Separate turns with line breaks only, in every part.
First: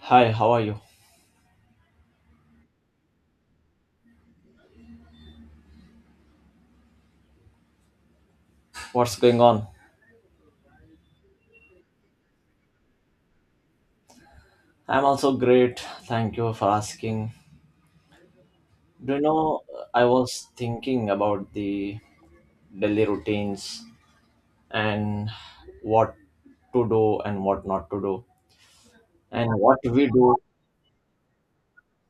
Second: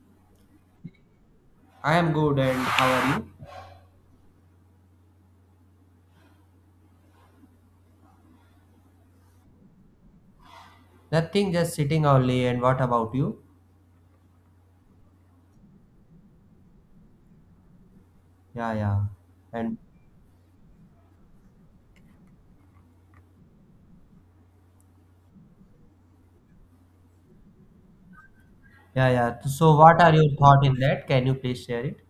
Hi, how are you?
I am good, and how are you?
What's going on?
Nothing, just sitting only. And what about you?
I'm also great. Thank you for asking.
Yeah, yeah.
Do you know,
And
I was thinking about the daily routines and what to do and what not to do
Yeah, yeah.
and
So,
what
what
we
are your
do.
thoughts in that? Can you please share it?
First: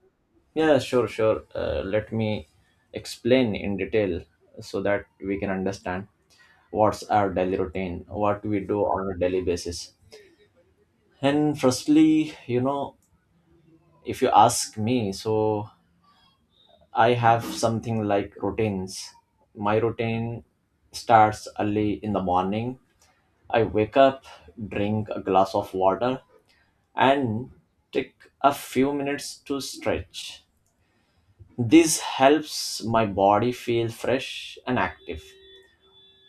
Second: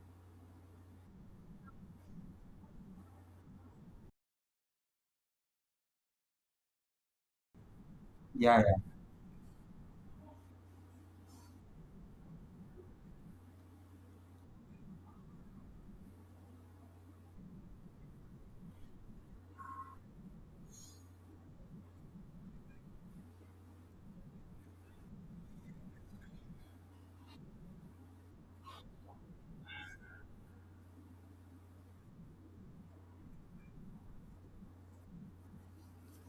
Yeah, sure, sure. Let me explain in detail so that we can understand what's our daily routine, what
Yeah,
we do
yeah.
on a daily basis. And firstly, if you ask me, so I have something like routines. My routine starts early in the morning. I wake up, drink a glass of water, and take a few minutes to stretch. This helps my body feel fresh and active.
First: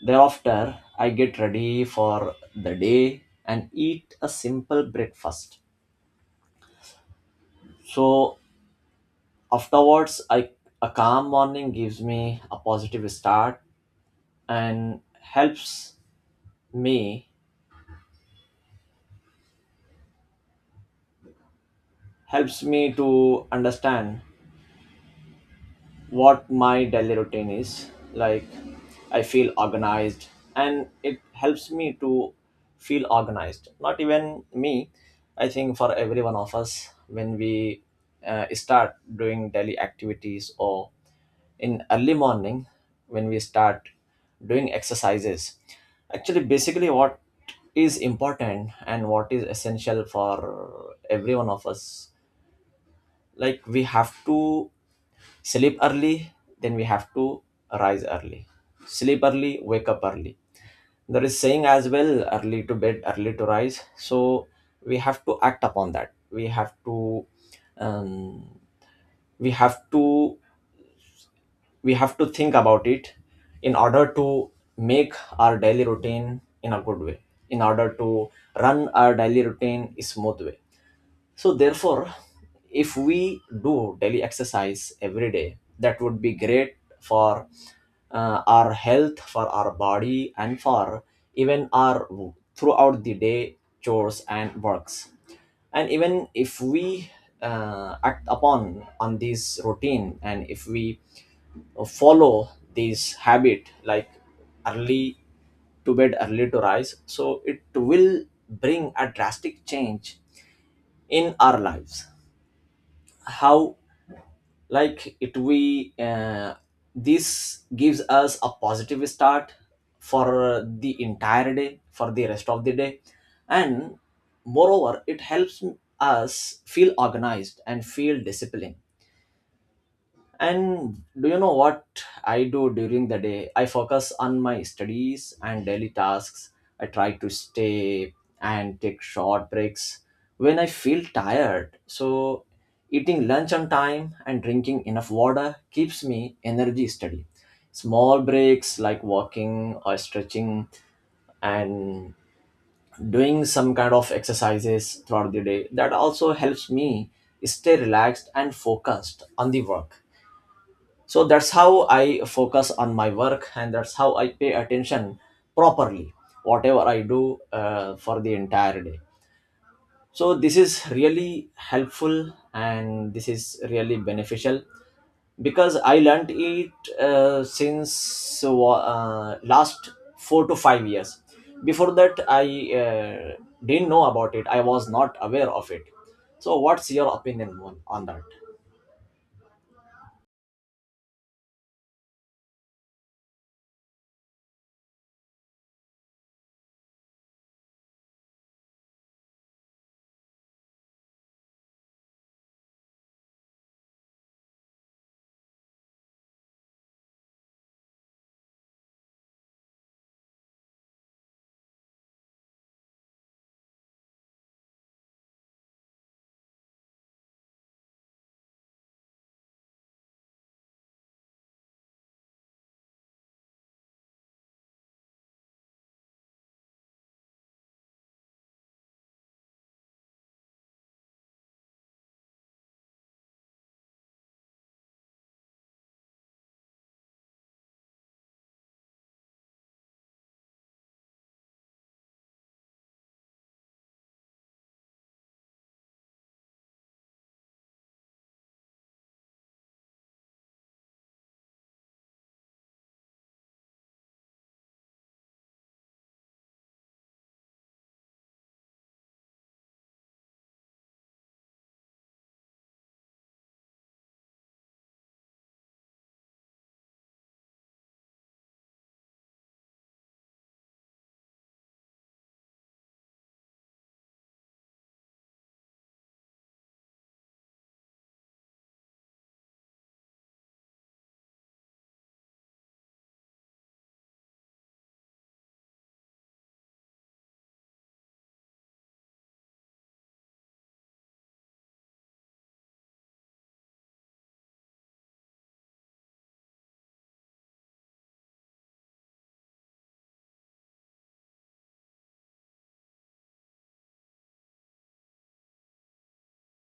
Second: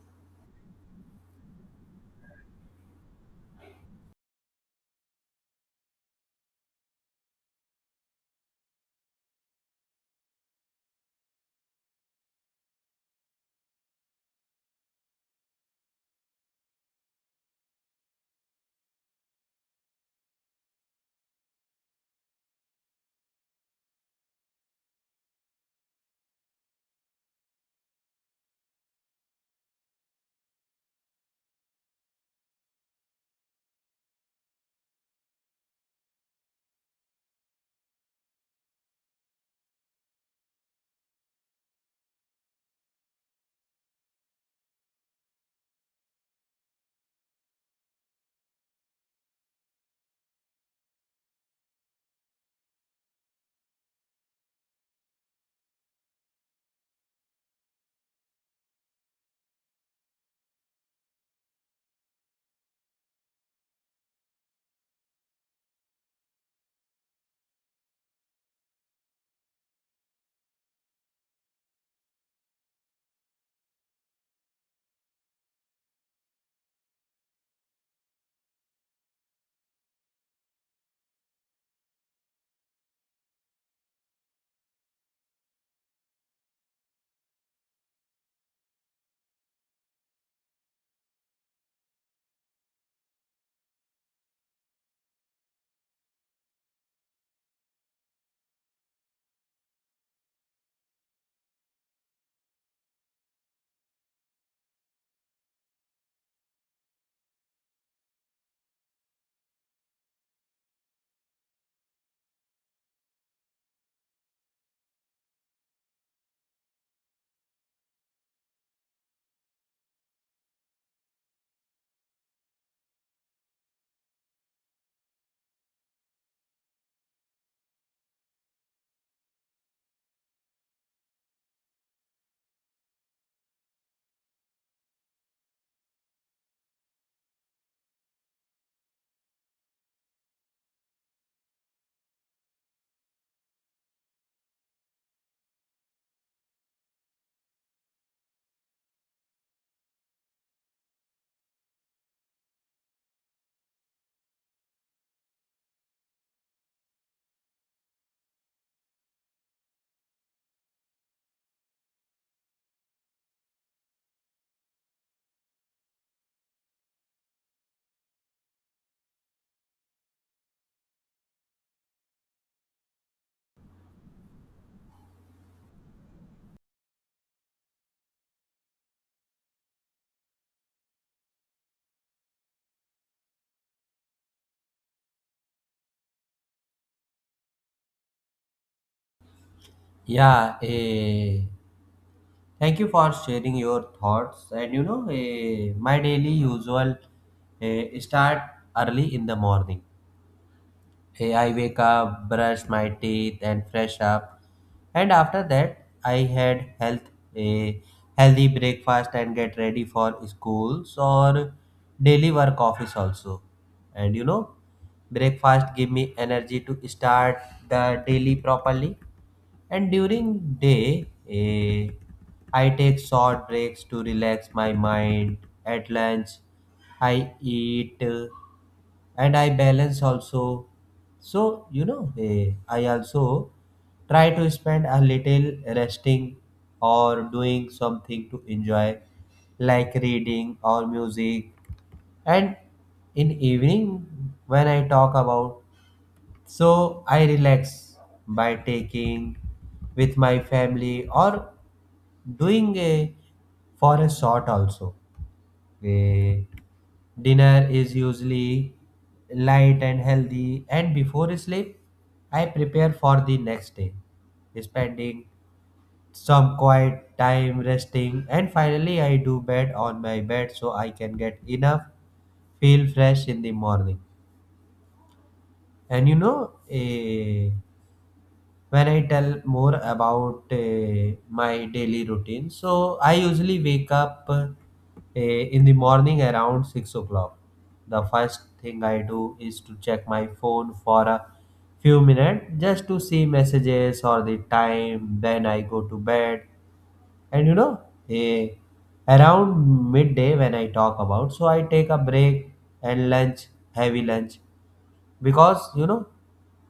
Thereafter, I get ready for the day and eat a simple breakfast. So, afterwards, I, a calm morning gives me a positive start and me helps me to understand what my daily routine is like. I feel organized, and it helps me to feel organized, not even me. I think for every one of us, when we start doing daily activities or in early morning, when we start doing exercises, actually basically what is important and what is essential for every one of us, like we have to sleep early, then we have to rise early, sleep early, wake up early. There is saying as well, early to bed, early to rise. So we have to act upon that. Um, we have to we have to think about it in order to make our daily routine in a good way, in order to run our daily routine a smooth way. So therefore, if we do daily exercise every day, that would be great for our health, for our body, and for even our throughout the day chores and works. And even if we act upon on this routine, and if we follow this habit, like early to bed, early to rise, so it will bring a drastic change in our lives. How, like it we this gives us a positive start for the entire day, for the rest of the day, and moreover it helps us feel organized and feel disciplined. And do you know what I do during the day? I focus on my studies and daily tasks. I try to stay and take short breaks when I feel tired. So, eating lunch on time and drinking enough water keeps me energy steady. Small breaks like walking or stretching and doing some kind of exercises throughout the day, that also helps me stay relaxed and focused on the work. So that's how I focus on my work, and that's how I pay attention properly, whatever I do for the entire day. So this is really helpful and this is really beneficial, because I learned it since last 4 to 5 years. Before that I uh, didn't know about it, I was not aware of it. So what's your opinion on that?
Yeah, thank you for sharing your thoughts. And you know, my daily usual start early in the morning. Hey, I wake up, brush my teeth, and fresh up. And after that, I had health a healthy breakfast and get ready for schools or daily work office also. And you know, breakfast give me energy to start the daily properly. And during day, I take short breaks to relax my mind. At lunch, I eat and I balance also. So you know, I also try to spend a little resting or doing something to enjoy, like reading or music. And in evening, when I talk about, so I relax by taking with my family or doing a for a short also. A dinner is usually light and healthy, and before sleep I prepare for the next day, spending some quiet time resting, and finally I do bed on my bed so I can get enough feel fresh in the morning. And you know, a when I tell more about my daily routine, so I usually wake up in the morning around 6 o'clock. The first thing I do is to check my phone for a few minutes just to see messages or the time. Then I go to bed. And you know, eh, around midday when I talk about, so I take a break and lunch, heavy lunch, because you know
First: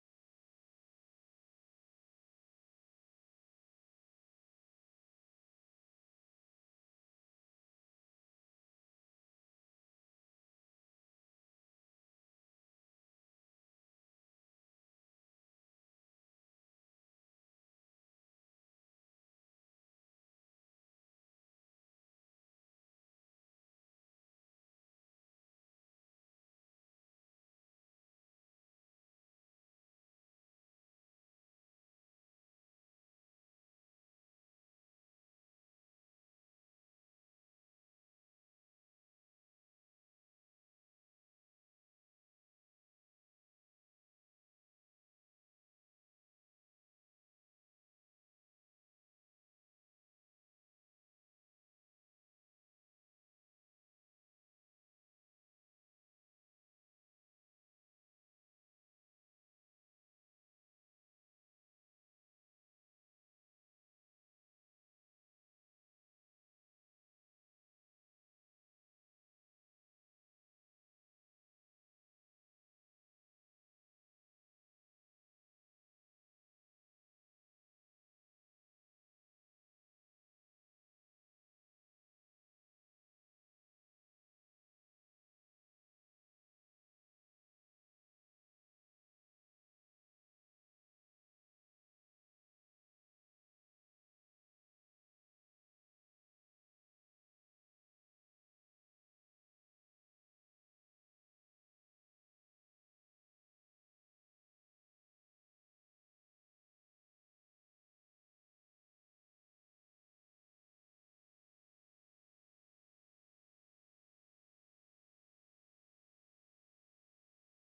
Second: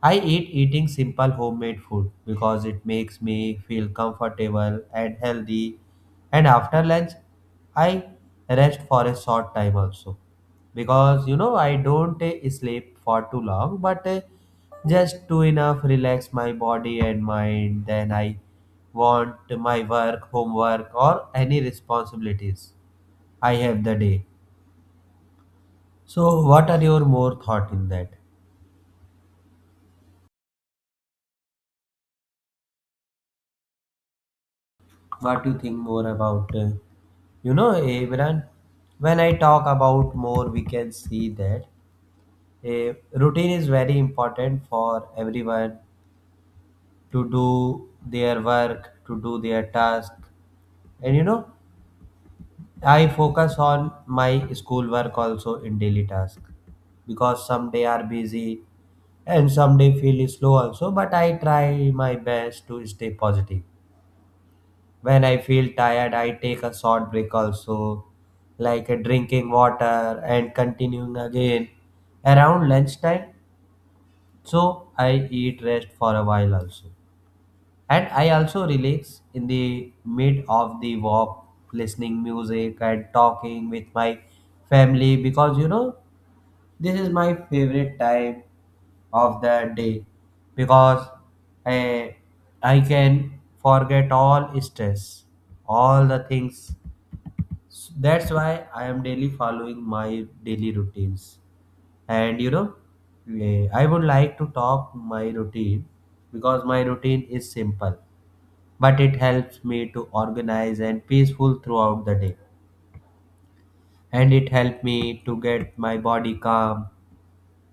I eating simple homemade food because it makes me feel comfortable and healthy. And after lunch, I rest for a short time also, because you know I don't sleep for too long, but just to enough relax my body and mind, then I want my work, homework, or any responsibilities I have the day. So what are your more thought in that? What do you think more about, you know, Abraham? When I talk about more, we can see that a routine is very important for everyone, to do their work, to do their task. And you know, I focus on my school work also, in daily task, because some day are busy and some day feel slow also, but I try my best to stay positive. When I feel tired, I take a short break also, like drinking water and continuing again around lunchtime. So I eat rest for a while also. And I also relax in the mid of the walk, listening music and talking with my family, because you know, this is my favorite time of the day, because I, I can forget all stress, all the things. That's why I am daily following my daily routines. And you know, I would like to talk my routine, because my routine is simple, but it helps me to organize and peaceful throughout the day. And it helped me to get my body calm.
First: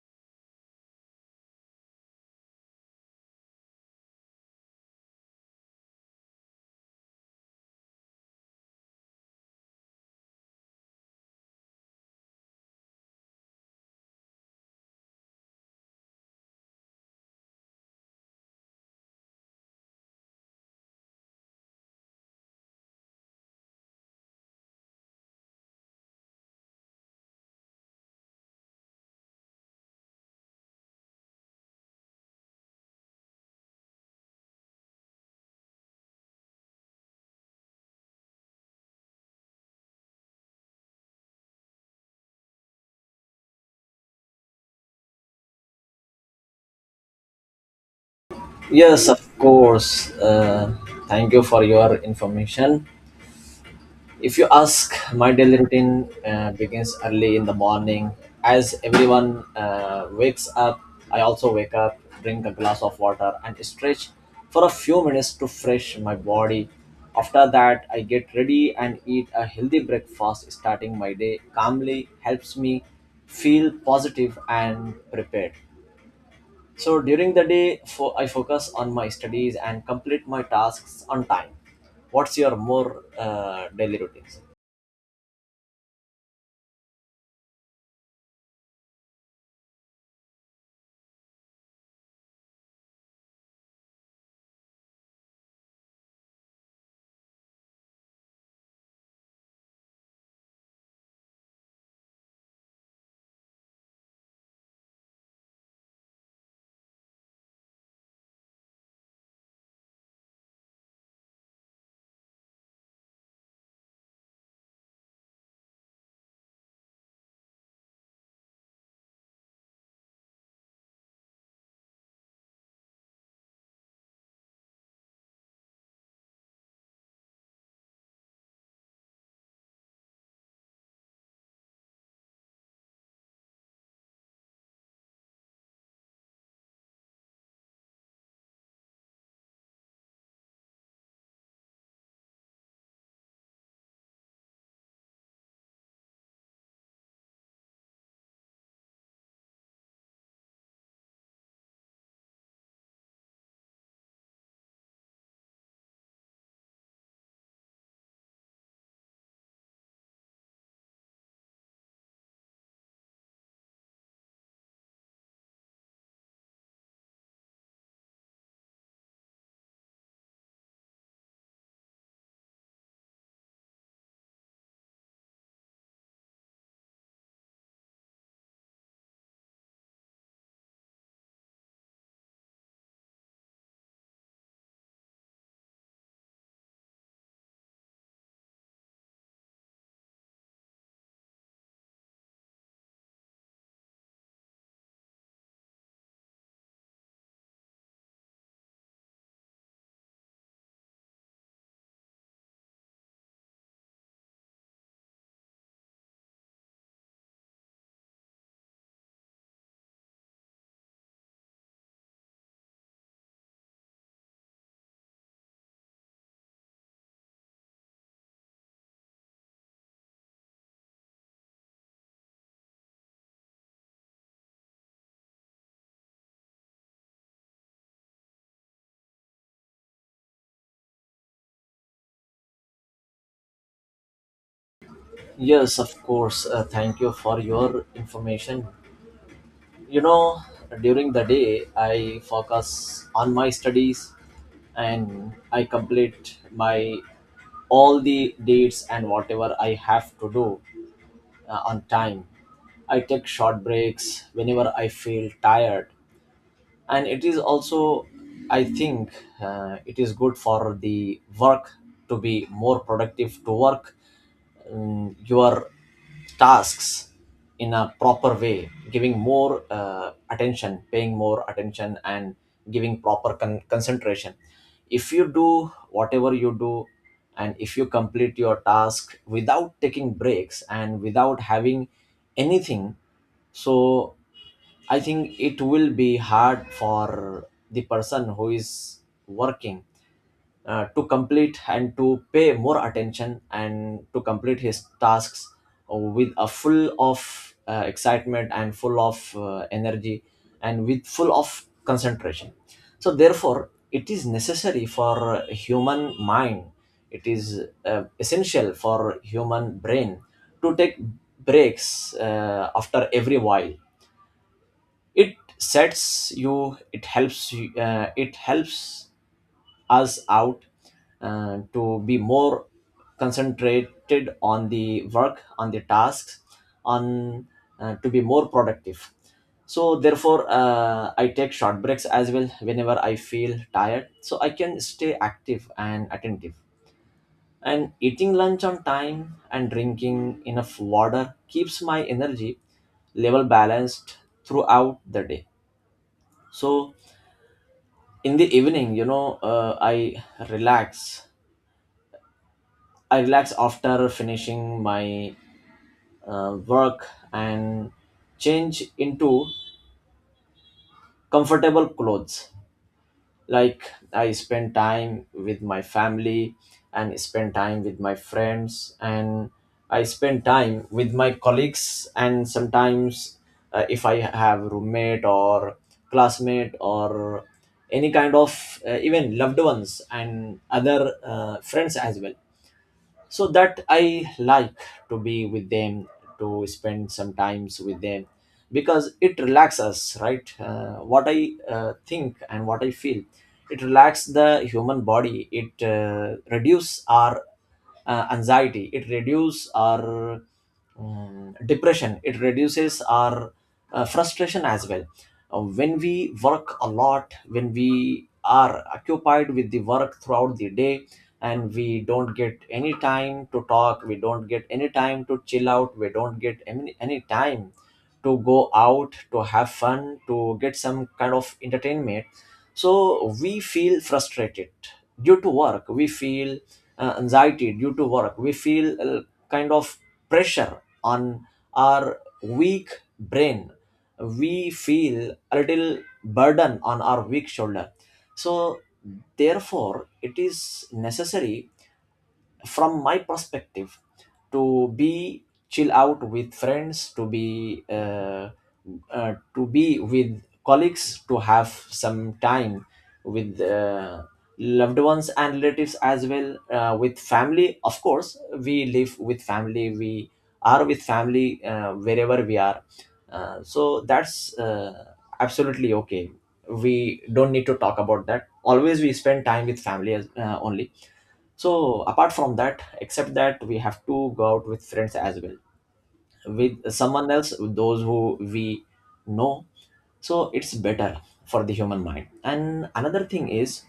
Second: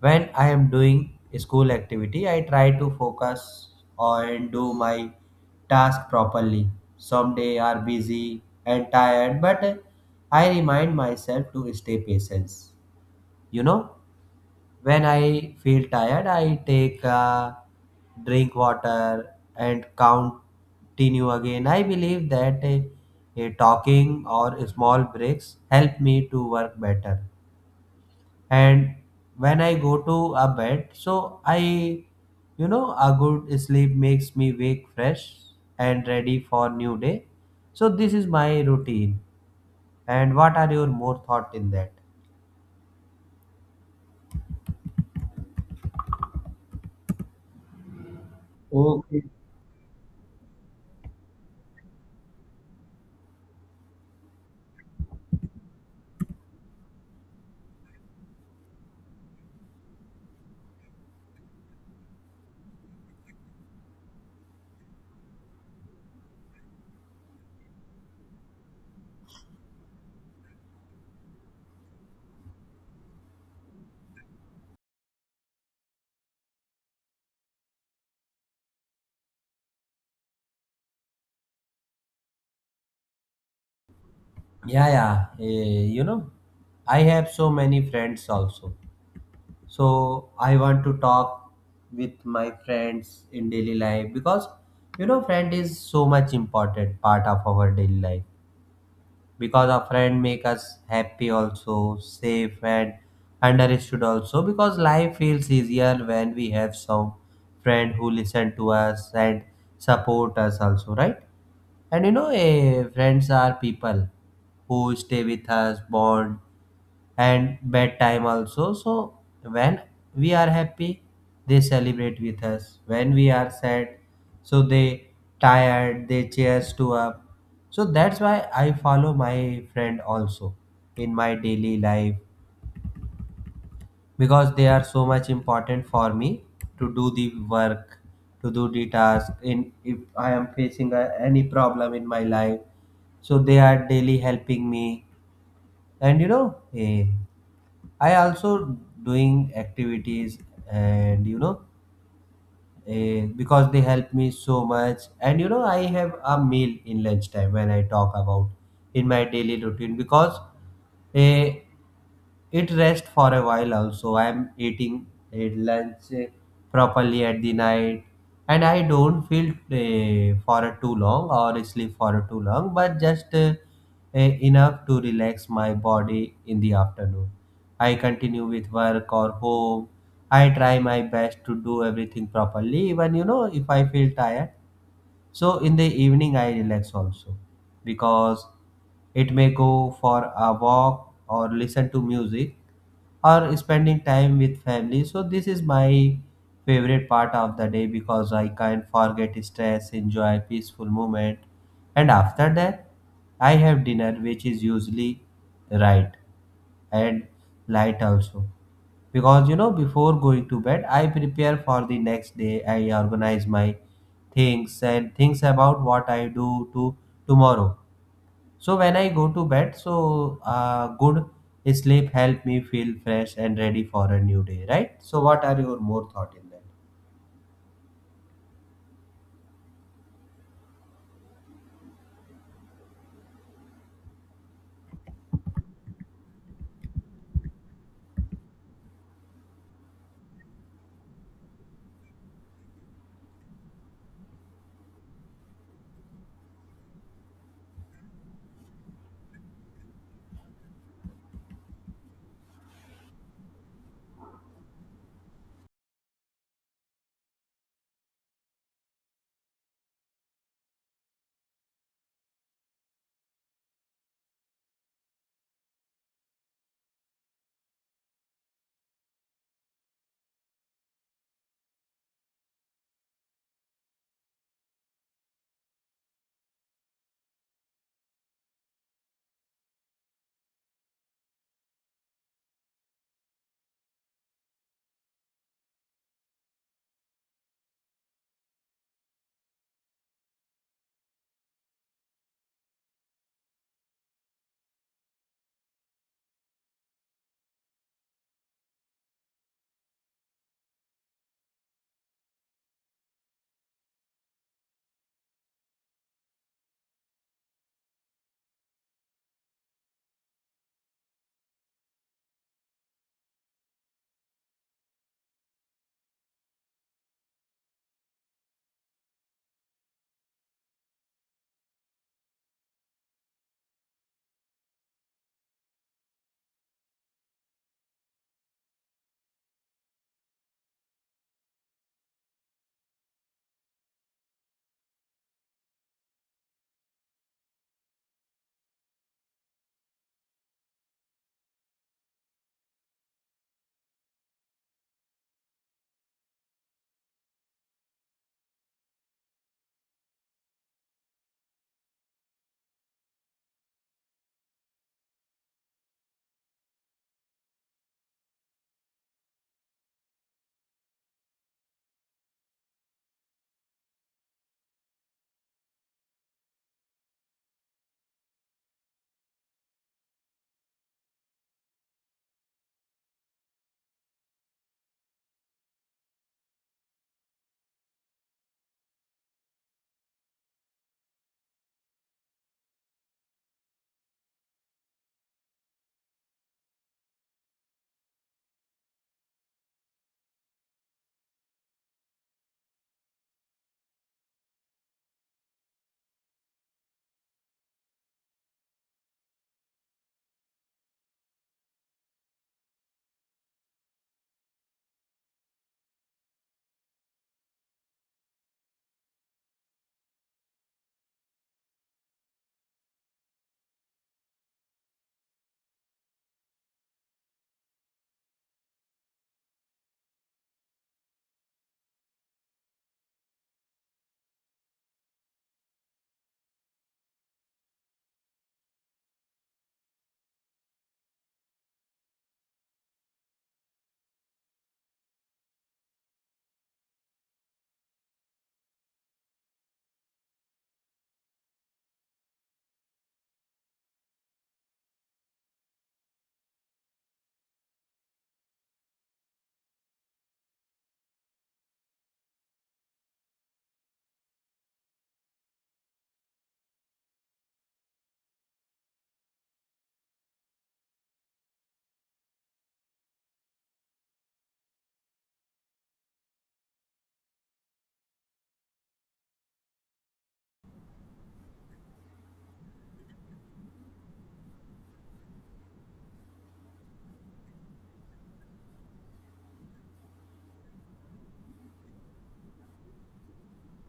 When I am doing school activity, I try to focus on do my task properly. Some day are busy and tired, but I remind myself to stay patient. You know, when I feel tired, I take a drink water and continue again. I believe that talking or small breaks help me to work better. And when I go to a bed, so I, you know, a good sleep makes me wake fresh and ready for new day. So this is my routine, and what are your more thought in that?
Yes, of
Okay.
course. Thank you for your information. If you ask, my daily routine begins early in the morning. As everyone wakes up, I also wake up, drink a glass of water, and stretch for a few minutes to fresh my body. After that, I get ready and eat a healthy breakfast. Starting my day calmly helps me feel positive and prepared. So during the day, I focus on my studies and complete my tasks on time. What's your more daily routines?
Yeah, yeah, you know, I have so many friends also, so I want to talk with my friends in daily life, because you know, friend is so much important part of our daily life, because our friend make us happy, also safe and understood also, because life feels easier when we have some friend who listen to us and support us also, right? And you know, friends are people who stay with us, bond and bedtime also. So when we are happy, they celebrate with us. When we are sad, so they tired, they cheers to up. So that's why I follow my friend also in my daily life, because they are so much important for me to do the work, to do the task. In If I am facing any problem in my life, so they are daily helping me. And you know, I also doing activities. And you know, because they help me so much. And you know, I have a meal in lunchtime when I talk about, in my daily routine, because eh, it rests for a while also. I am eating lunch properly at the night, and I don't feel for a too long or sleep for a too long, but just enough to relax my body. In the afternoon I continue with work or home. I try my best to do everything properly, even you know if I feel tired. So in the evening, I relax also, because it may go for a walk or listen to music or spending time with family. So this is my favorite part of the day, because I can't forget stress, enjoy peaceful moment. And after that, I have dinner, which is usually right and light also. Because you know, before going to bed, I prepare for the next day, I organize my things and things about what I do to tomorrow. So when I go to bed, so good sleep help me feel fresh and ready for a new day, right? So what are your more thought in that?
Yes, of course. Thank you for your information. You know, during the day, I focus on my studies and I complete my all the dates and whatever I have to do on time. I take short breaks whenever I feel tired, and it is also, I think, it is good for the work, to be more productive, to work your tasks in a proper way, giving more attention, paying more attention and giving proper concentration. If you do whatever you do, and if you complete your task without taking breaks and without having anything, so I think it will be hard for the person who is working to complete and to pay more attention and to complete his tasks with a full of excitement and full of energy and with full of concentration. So therefore, it is necessary for human mind. It is essential for human brain to take breaks after every while. It sets you, it helps us out to be more concentrated on the work, on the tasks, on to be more productive. So therefore I take short breaks as well whenever I feel tired, so I can stay active and attentive. And eating lunch on time and drinking enough water keeps my energy level balanced throughout the day. So in the evening, you know, relax I relax after finishing my work and change into comfortable clothes. Like, I spend time with my family and spend time with my friends and I spend time with my colleagues, and sometimes if I have roommate or classmate or any kind of even loved ones and other friends as well, so that I like to be with them, to spend some times with them, because it relaxes us, right? What I think and what I feel, it relaxes the human body. It reduce our anxiety, it reduces our depression, it reduces our frustration as well. When we work a lot, when we are occupied with the work throughout the day, and we don't get any time to talk, we don't get any time to chill out, we don't get any time to go out, to have fun, to get some kind of entertainment. So we feel frustrated due to work, we feel anxiety due to work, we feel kind of pressure on our weak brain. We feel a little burden on our weak shoulder. So therefore it is necessary, from my perspective, to be chill out with friends, to be with colleagues, to have some time with loved ones and relatives as well, with family. Of course, we live with family, we are with family wherever we are. So that's absolutely okay. We don't need to talk about that always. We spend time with family as, only. So apart from that, except that, we have to go out with friends as well, with someone else, those who we know. So it's better for the human mind. And another thing is,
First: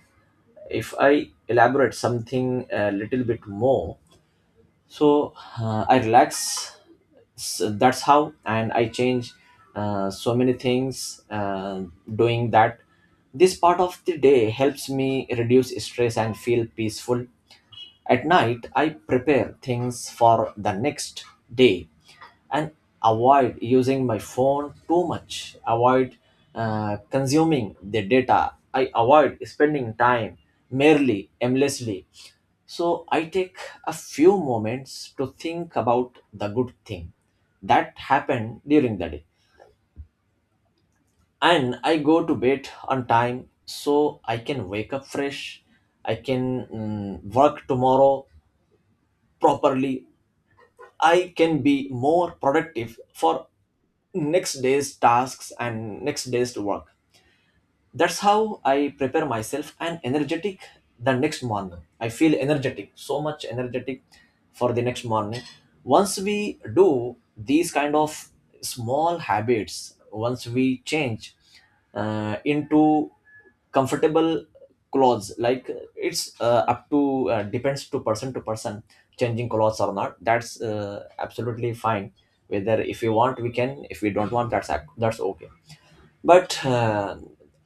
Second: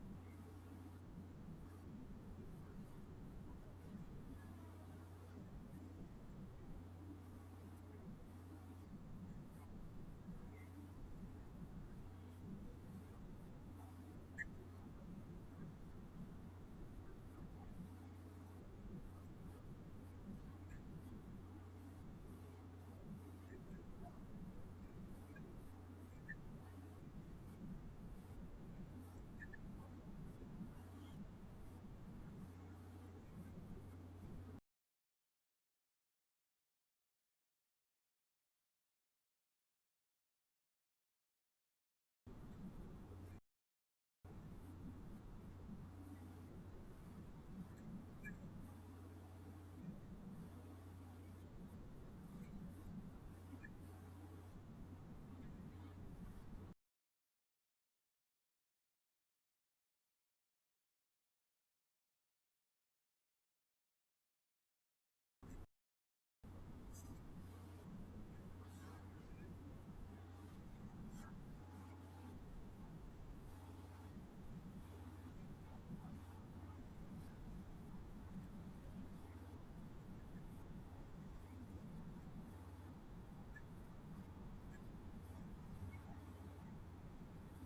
if I elaborate something a little bit more, so I relax. So that's how, and I change so many things doing that. This part of the day helps me reduce stress and feel peaceful. At night, I prepare things for the next day and avoid using my phone too much, avoid consuming the data. I avoid spending time merely aimlessly. So I take a few moments to think about the good thing that happened during the day. And I go to bed on time so I can wake up fresh. I can work tomorrow properly. I can be more productive for next day's tasks and next day's work. That's how I prepare myself and energetic. The next morning I feel energetic, so much energetic, for the next morning. Once we do these kind of small habits, once we change into comfortable clothes, like it's up to depends to person to person. Changing clothes or not, that's absolutely fine. Whether if you want, we can, if we don't want, that's okay. But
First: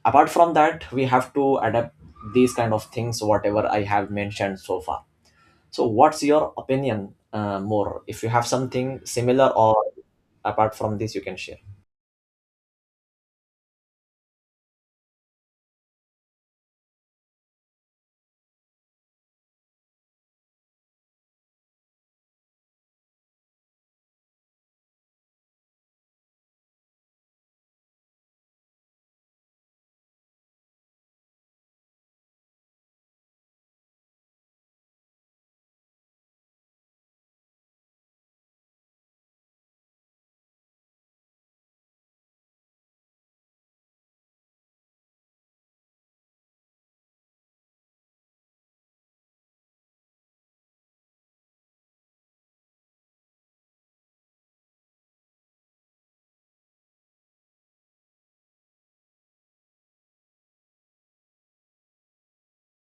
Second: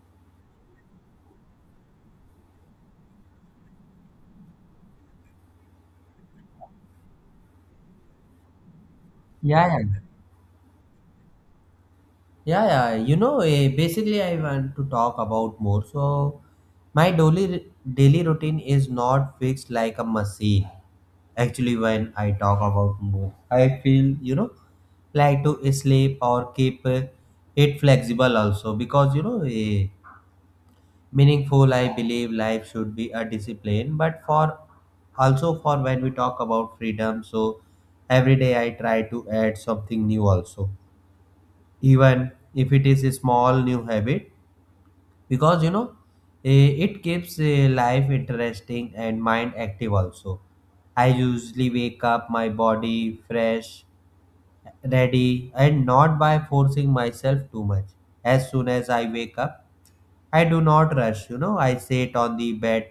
apart from that, we have to adapt these kind of things, whatever I have mentioned so far. So what's your opinion more, if you have something similar
Yeah,
or
yeah.
apart from this, you can share.
Yeah, yeah. You know, basically, I want to talk about more. So, my daily routine is not fixed like a machine. Actually, when I talk about more, I feel you know, like to sleep or keep it flexible also, because you know, meaningful. I believe life should be a discipline, but for also for, when we talk about freedom, so every day I try to add something new also, even if it is a small new habit, because you know, it keeps, life interesting and mind active also. I usually wake up my body fresh, ready, and not by forcing myself too much. As soon as I wake up, I do not rush, you know, I sit on the bed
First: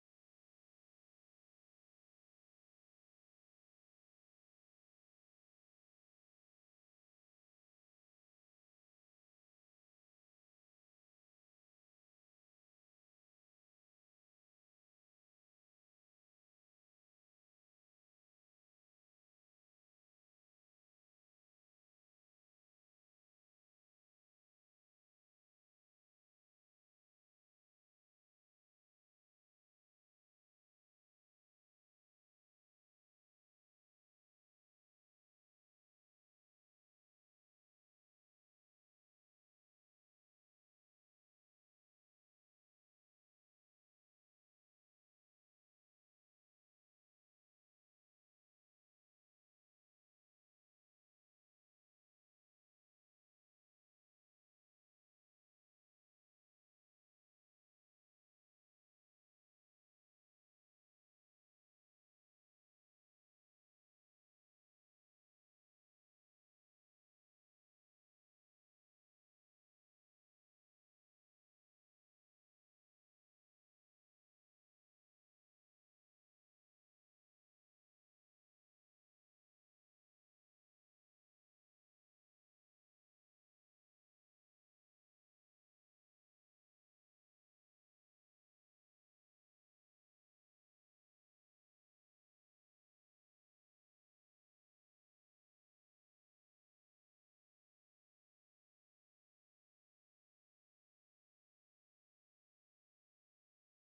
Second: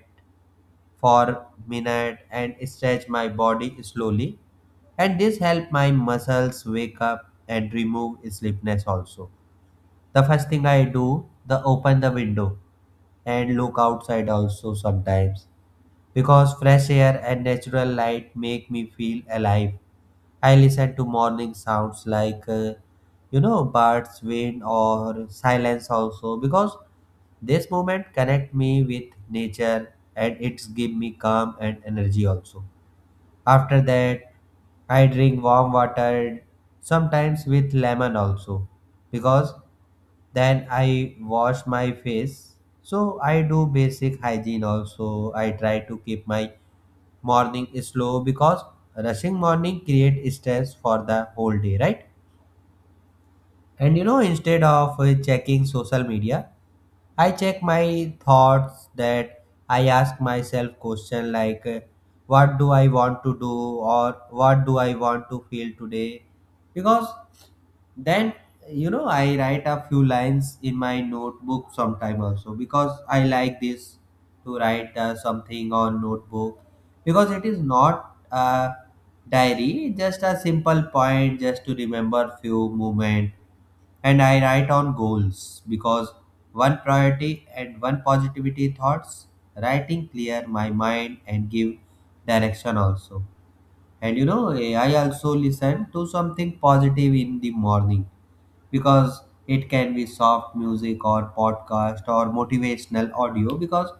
for minute and stretch my body slowly, and this help my muscles wake up and remove sleepiness also. The first thing I do, the open the window and look outside also sometimes, because fresh air and natural light make me feel alive. I listen to morning sounds like, you know, birds, wind, or silence also, because this moment connect me with nature, and it's give me calm and energy also. After that, I drink warm water, sometimes with lemon also, because then I wash my face. So I do basic hygiene also. I try to keep my morning slow, because rushing morning create stress for the whole day, right? And you know, instead of checking social media, I check my thoughts. That I ask myself question like, what do I want to do, or what do I want to feel today? Because then you know, I write a few lines in my notebook sometime also, because I like this, to write something on notebook, because it is not a diary, just a simple point, just to remember few moment. And I write on goals, because one priority and one positivity thoughts, writing clear my mind and give direction also. And you know, I also listen to something positive in the morning, because it can be soft music or podcast or motivational audio, because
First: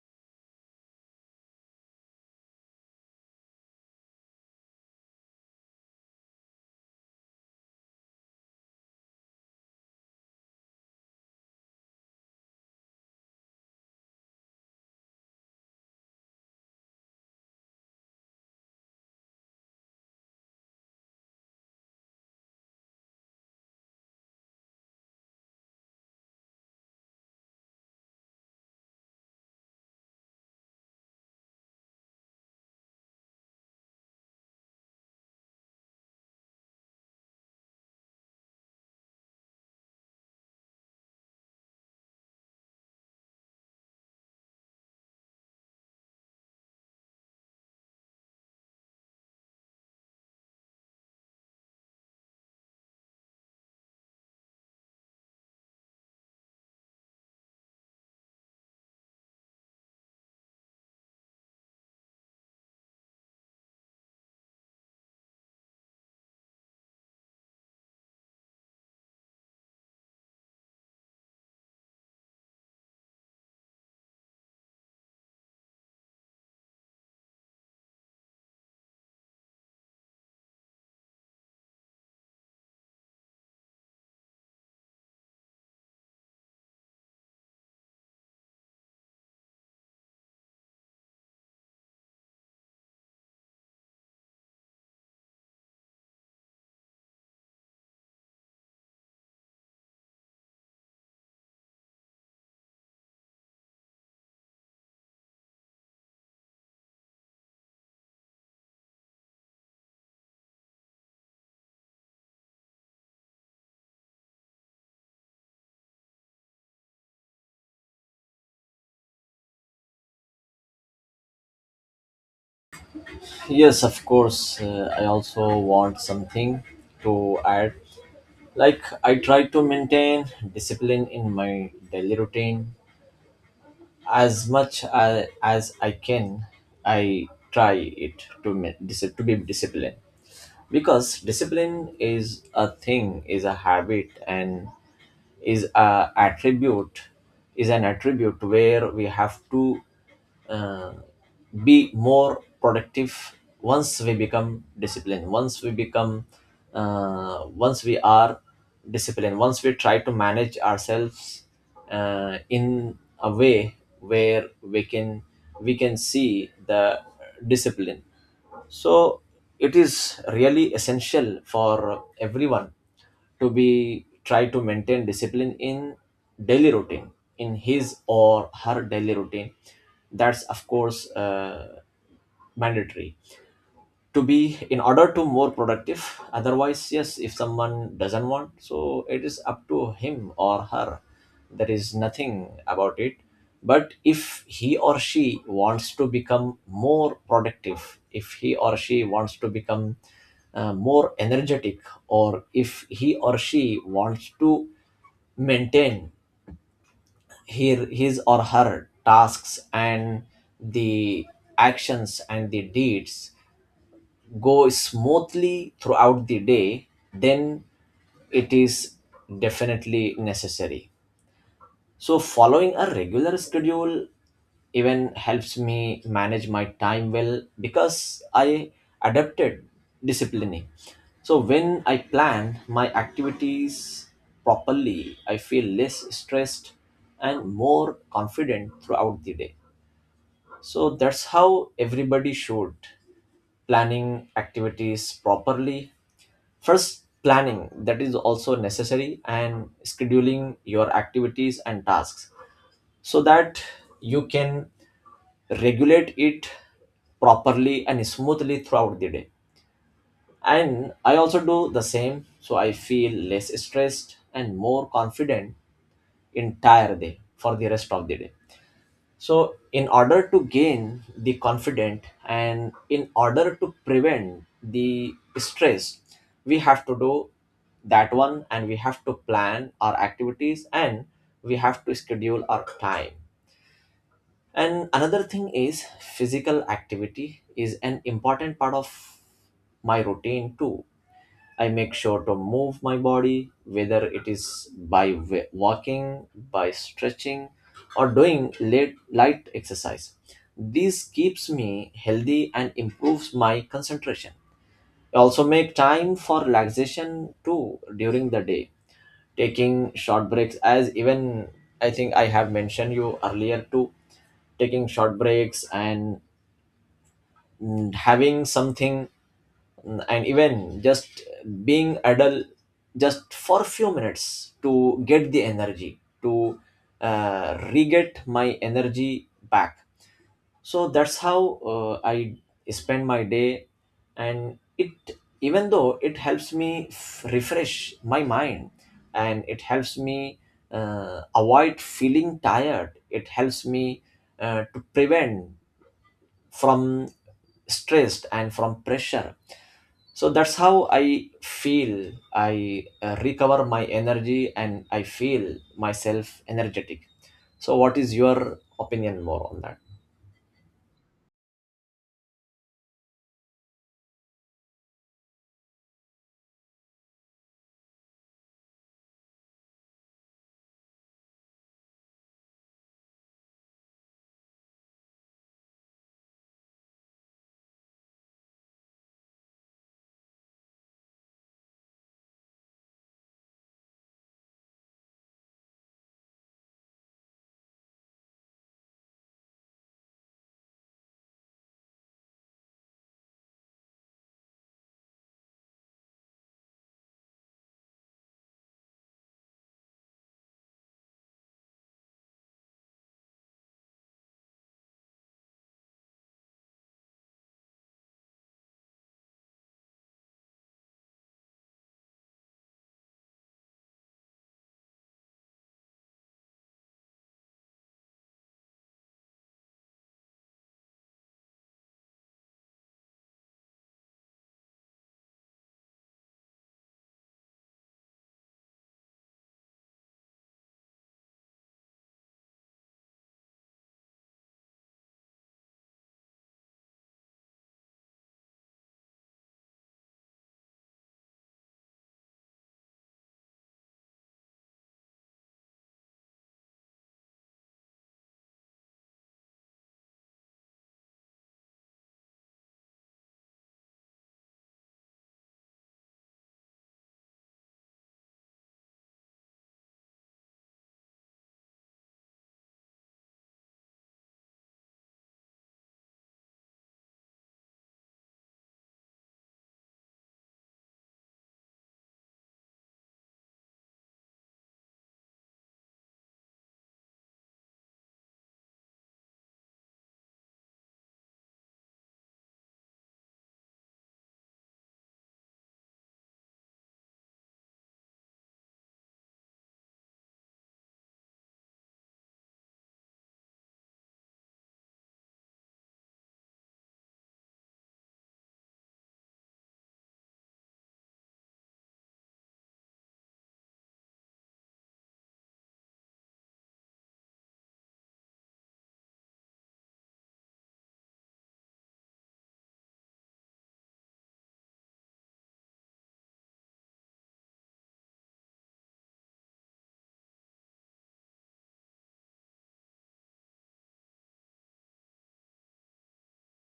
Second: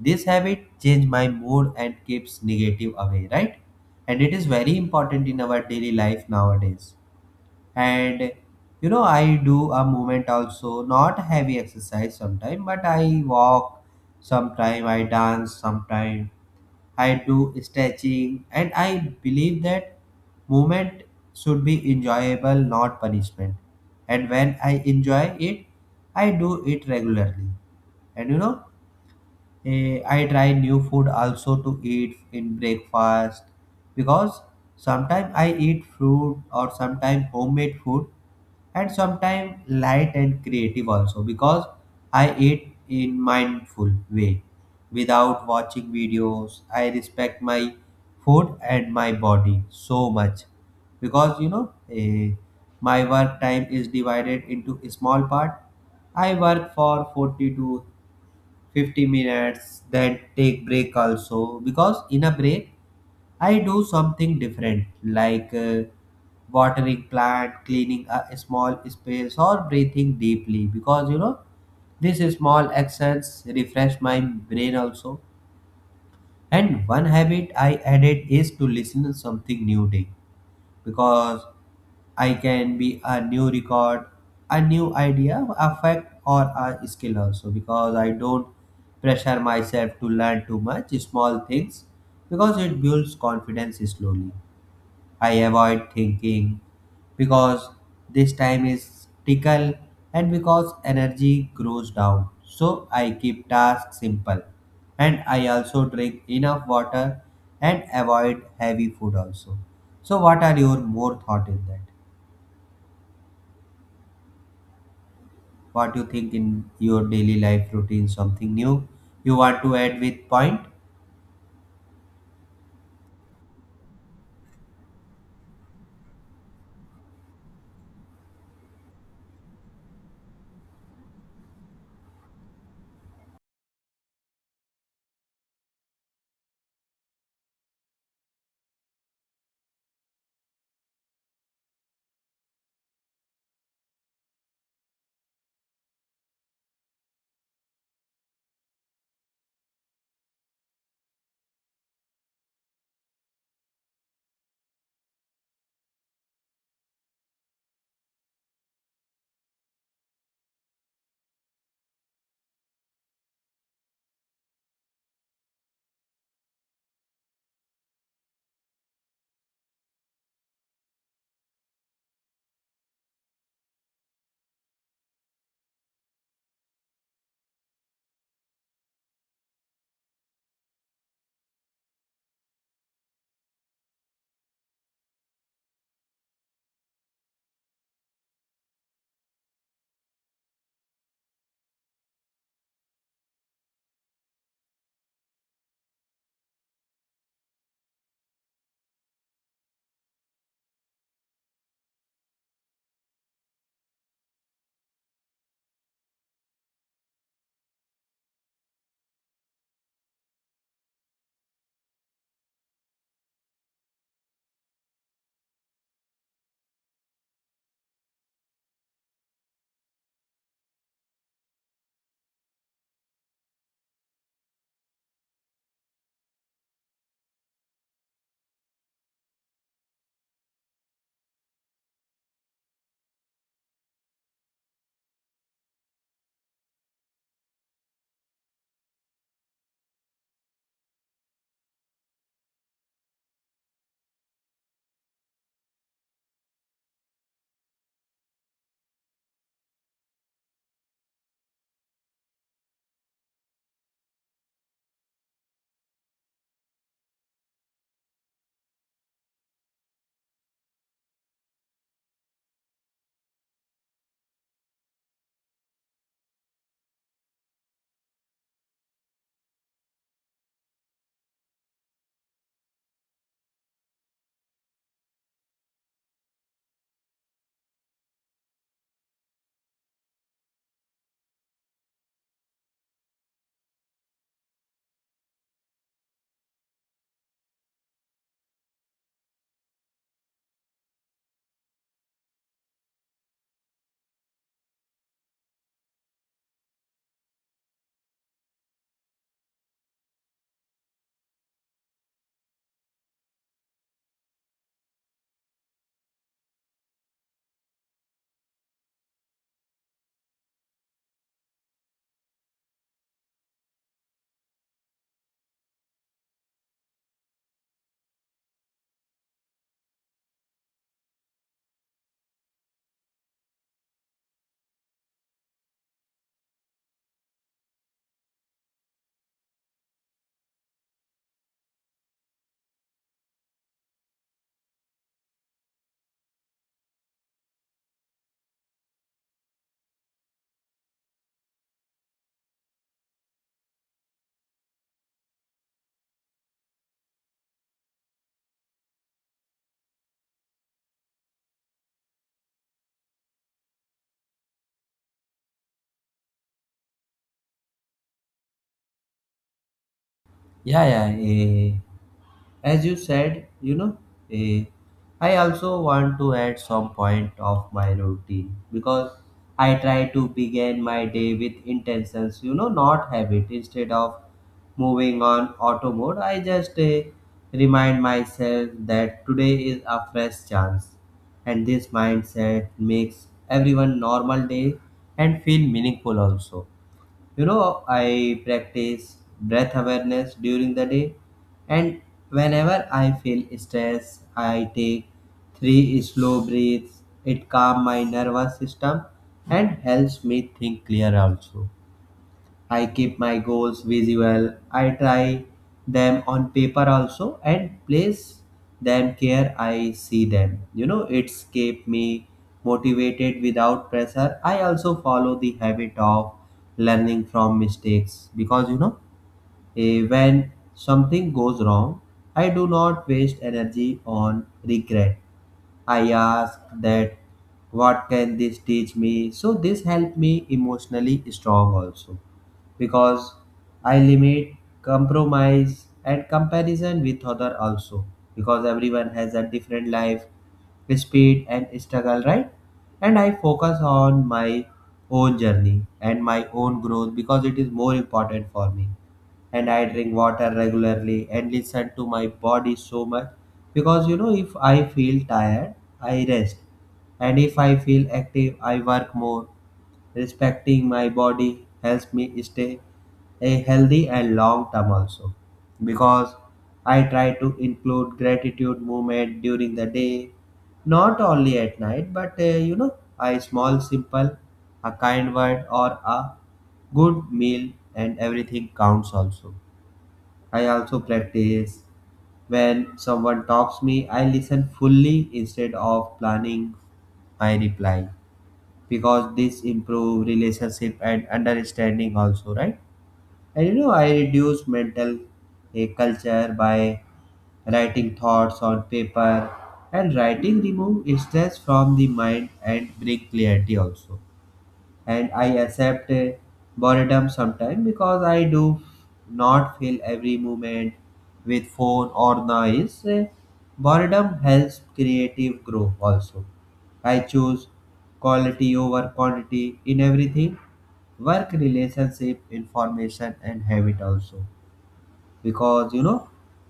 this habit change my mood and keeps negative away, right? And it is very important in our daily life nowadays. And you know, I do a movement also, not heavy exercise sometime, but I walk sometime, I dance sometime, I do stretching. And I believe that movement should be enjoyable, not punishment, and when I enjoy it, I do it regularly. And you know, I try new food also to eat in breakfast, because sometimes I eat fruit or sometimes homemade food, and sometimes light and creative also, because I eat in mindful way without watching videos. I respect my food and my body so much. Because you know, my work time is divided into small part. I work for 40 to 50 minutes, then take break also because in a break I do something different like watering plant, cleaning a small space, or breathing deeply because you know these small actions refresh my brain also. And one habit I added is to listen to something new day because I can be a new record, a new idea, a fact, or a skill also. Because I don't pressure myself to learn too much small things because it builds confidence slowly. I avoid thinking because this time is tickle and because energy grows down. So I keep tasks simple and I also drink enough water and avoid heavy food also. So what are your more thought in that? What you think in your daily life routine something new you want to add with point?
Yes, of course. I also want something to add. Like, I try to maintain discipline in my daily routine as much as I can. I try it to to be disciplined, because discipline is a thing, is a habit, and is a attribute is an attribute where we have to uh, be more productive. Once we become disciplined, once we become once we are disciplined, once we try to manage ourselves in a way where we can see the discipline. So it is really essential for everyone to be try to maintain discipline in daily routine, in his or her daily routine. That's of course mandatory to be, in order to more productive. Otherwise, yes, if someone doesn't want, so it is up to him or her. There is nothing about it. But if he or she wants to become more productive, if he or she wants to become more energetic, or if he or she wants to maintain her, his or her tasks and the actions and the deeds go smoothly throughout the day, then it is definitely necessary. So, following a regular schedule even helps me manage my time well, because I adapted disciplining. So, when I plan my activities properly, I feel less stressed and more confident throughout the day. So, that's how everybody should planning activities properly. First, planning, that is also necessary, and scheduling your activities and tasks so that you can regulate it properly and smoothly throughout the day. And I also do the same so I feel less stressed and more confident entire day for the rest of the day. So, in order to gain the confidence, and in order to prevent the stress, we have to do that one, and we have to plan our activities and we have to schedule our time. And another thing is, physical activity is an important part of my routine too. I make sure to move my body, whether it is by walking, by stretching, or doing light exercise. This keeps me healthy and improves my concentration. I also make time for relaxation too during the day, taking short breaks, as even I think I have mentioned you earlier too, taking short breaks and having something. And even just being adult just for a few minutes to get the energy to re-get my energy back. So that's how I spend my day, and it, even though it helps me refresh my mind, and it helps me avoid feeling tired, it helps me to prevent from stressed and from pressure. So that's how I feel, I recover my energy and I feel myself energetic. So what is your opinion more on that?
Yeah, yeah. Eh. As you said, you know, eh, I also want to add some point of my routine because I try to begin my day with intentions, you know, not habit. Instead of moving on auto mode, I just remind myself that today is a fresh chance, and this mindset makes everyone normal day and feel meaningful also. You know, I practice breath awareness during the day, and whenever I feel stress, I take 3 slow breaths. It calms my nervous system and helps me think clear also. I keep my goals visual. I try them on paper also and place them care I see them. You know, it's keep me motivated without pressure. I also follow the habit of learning from mistakes because when something goes wrong, I do not waste energy on regret. I ask that, what can this teach me? So this helped me emotionally strong also. Because I limit compromise and comparison with other also because everyone has a different life speed and struggle, right? And I focus on my own journey and my own growth because it is more important for me. And I drink water regularly and listen to my body so much because you know if I feel tired I rest, and if I feel active I work more. Respecting my body helps me stay a healthy and long term also. Because I try to include gratitude movement during the day, not only at night, but you know, a small simple, a kind word or a good meal, and everything counts also. I also practice. When someone talks me, I listen fully instead of planning my reply because this improve relationship and understanding also, right? And you know, I reduce mental culture by writing thoughts on paper, and writing remove stress from the mind and bring clarity also. And I accept boredom sometimes because I do not fill every moment with phone or noise. Boredom helps creative growth also. I choose quality over quantity in everything, work, relationship, information, and habit also. Because you know,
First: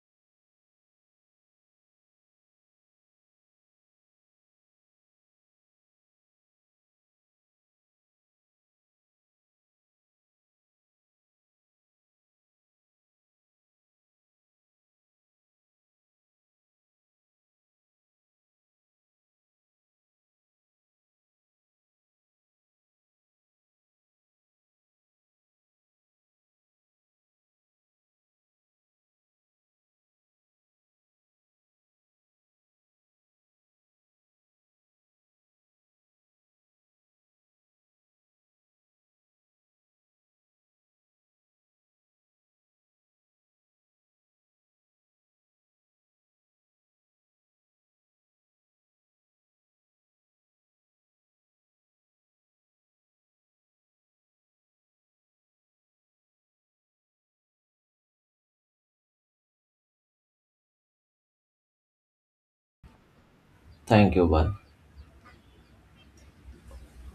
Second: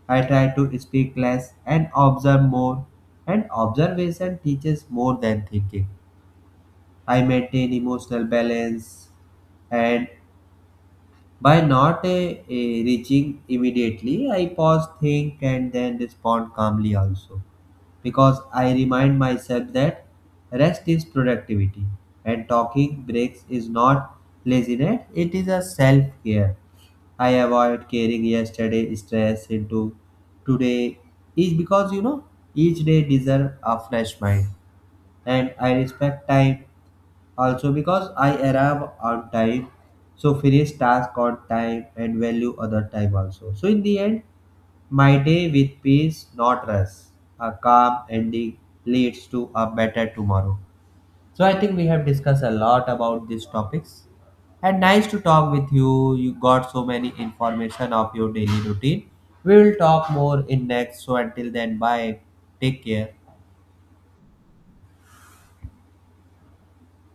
I try to speak less and observe more, and observation teaches more than thinking. I maintain emotional balance, and by not reaching immediately, I pause, think, and then respond calmly also. Because I remind myself that rest is productivity, and talking breaks is not laziness, it is a self care. I avoid carrying yesterday stress into today is because you know each day deserve a fresh mind. And I respect time also, because I arrive on time, so finish task on time and value other time also. So in the end, my day with peace, not rest, a calm ending leads to a better tomorrow. So I think we have discussed a lot about these topics. And nice to talk with you. You got so many information of your daily routine. We will talk more in next. So until then, bye. Take care.
Thank you, bye.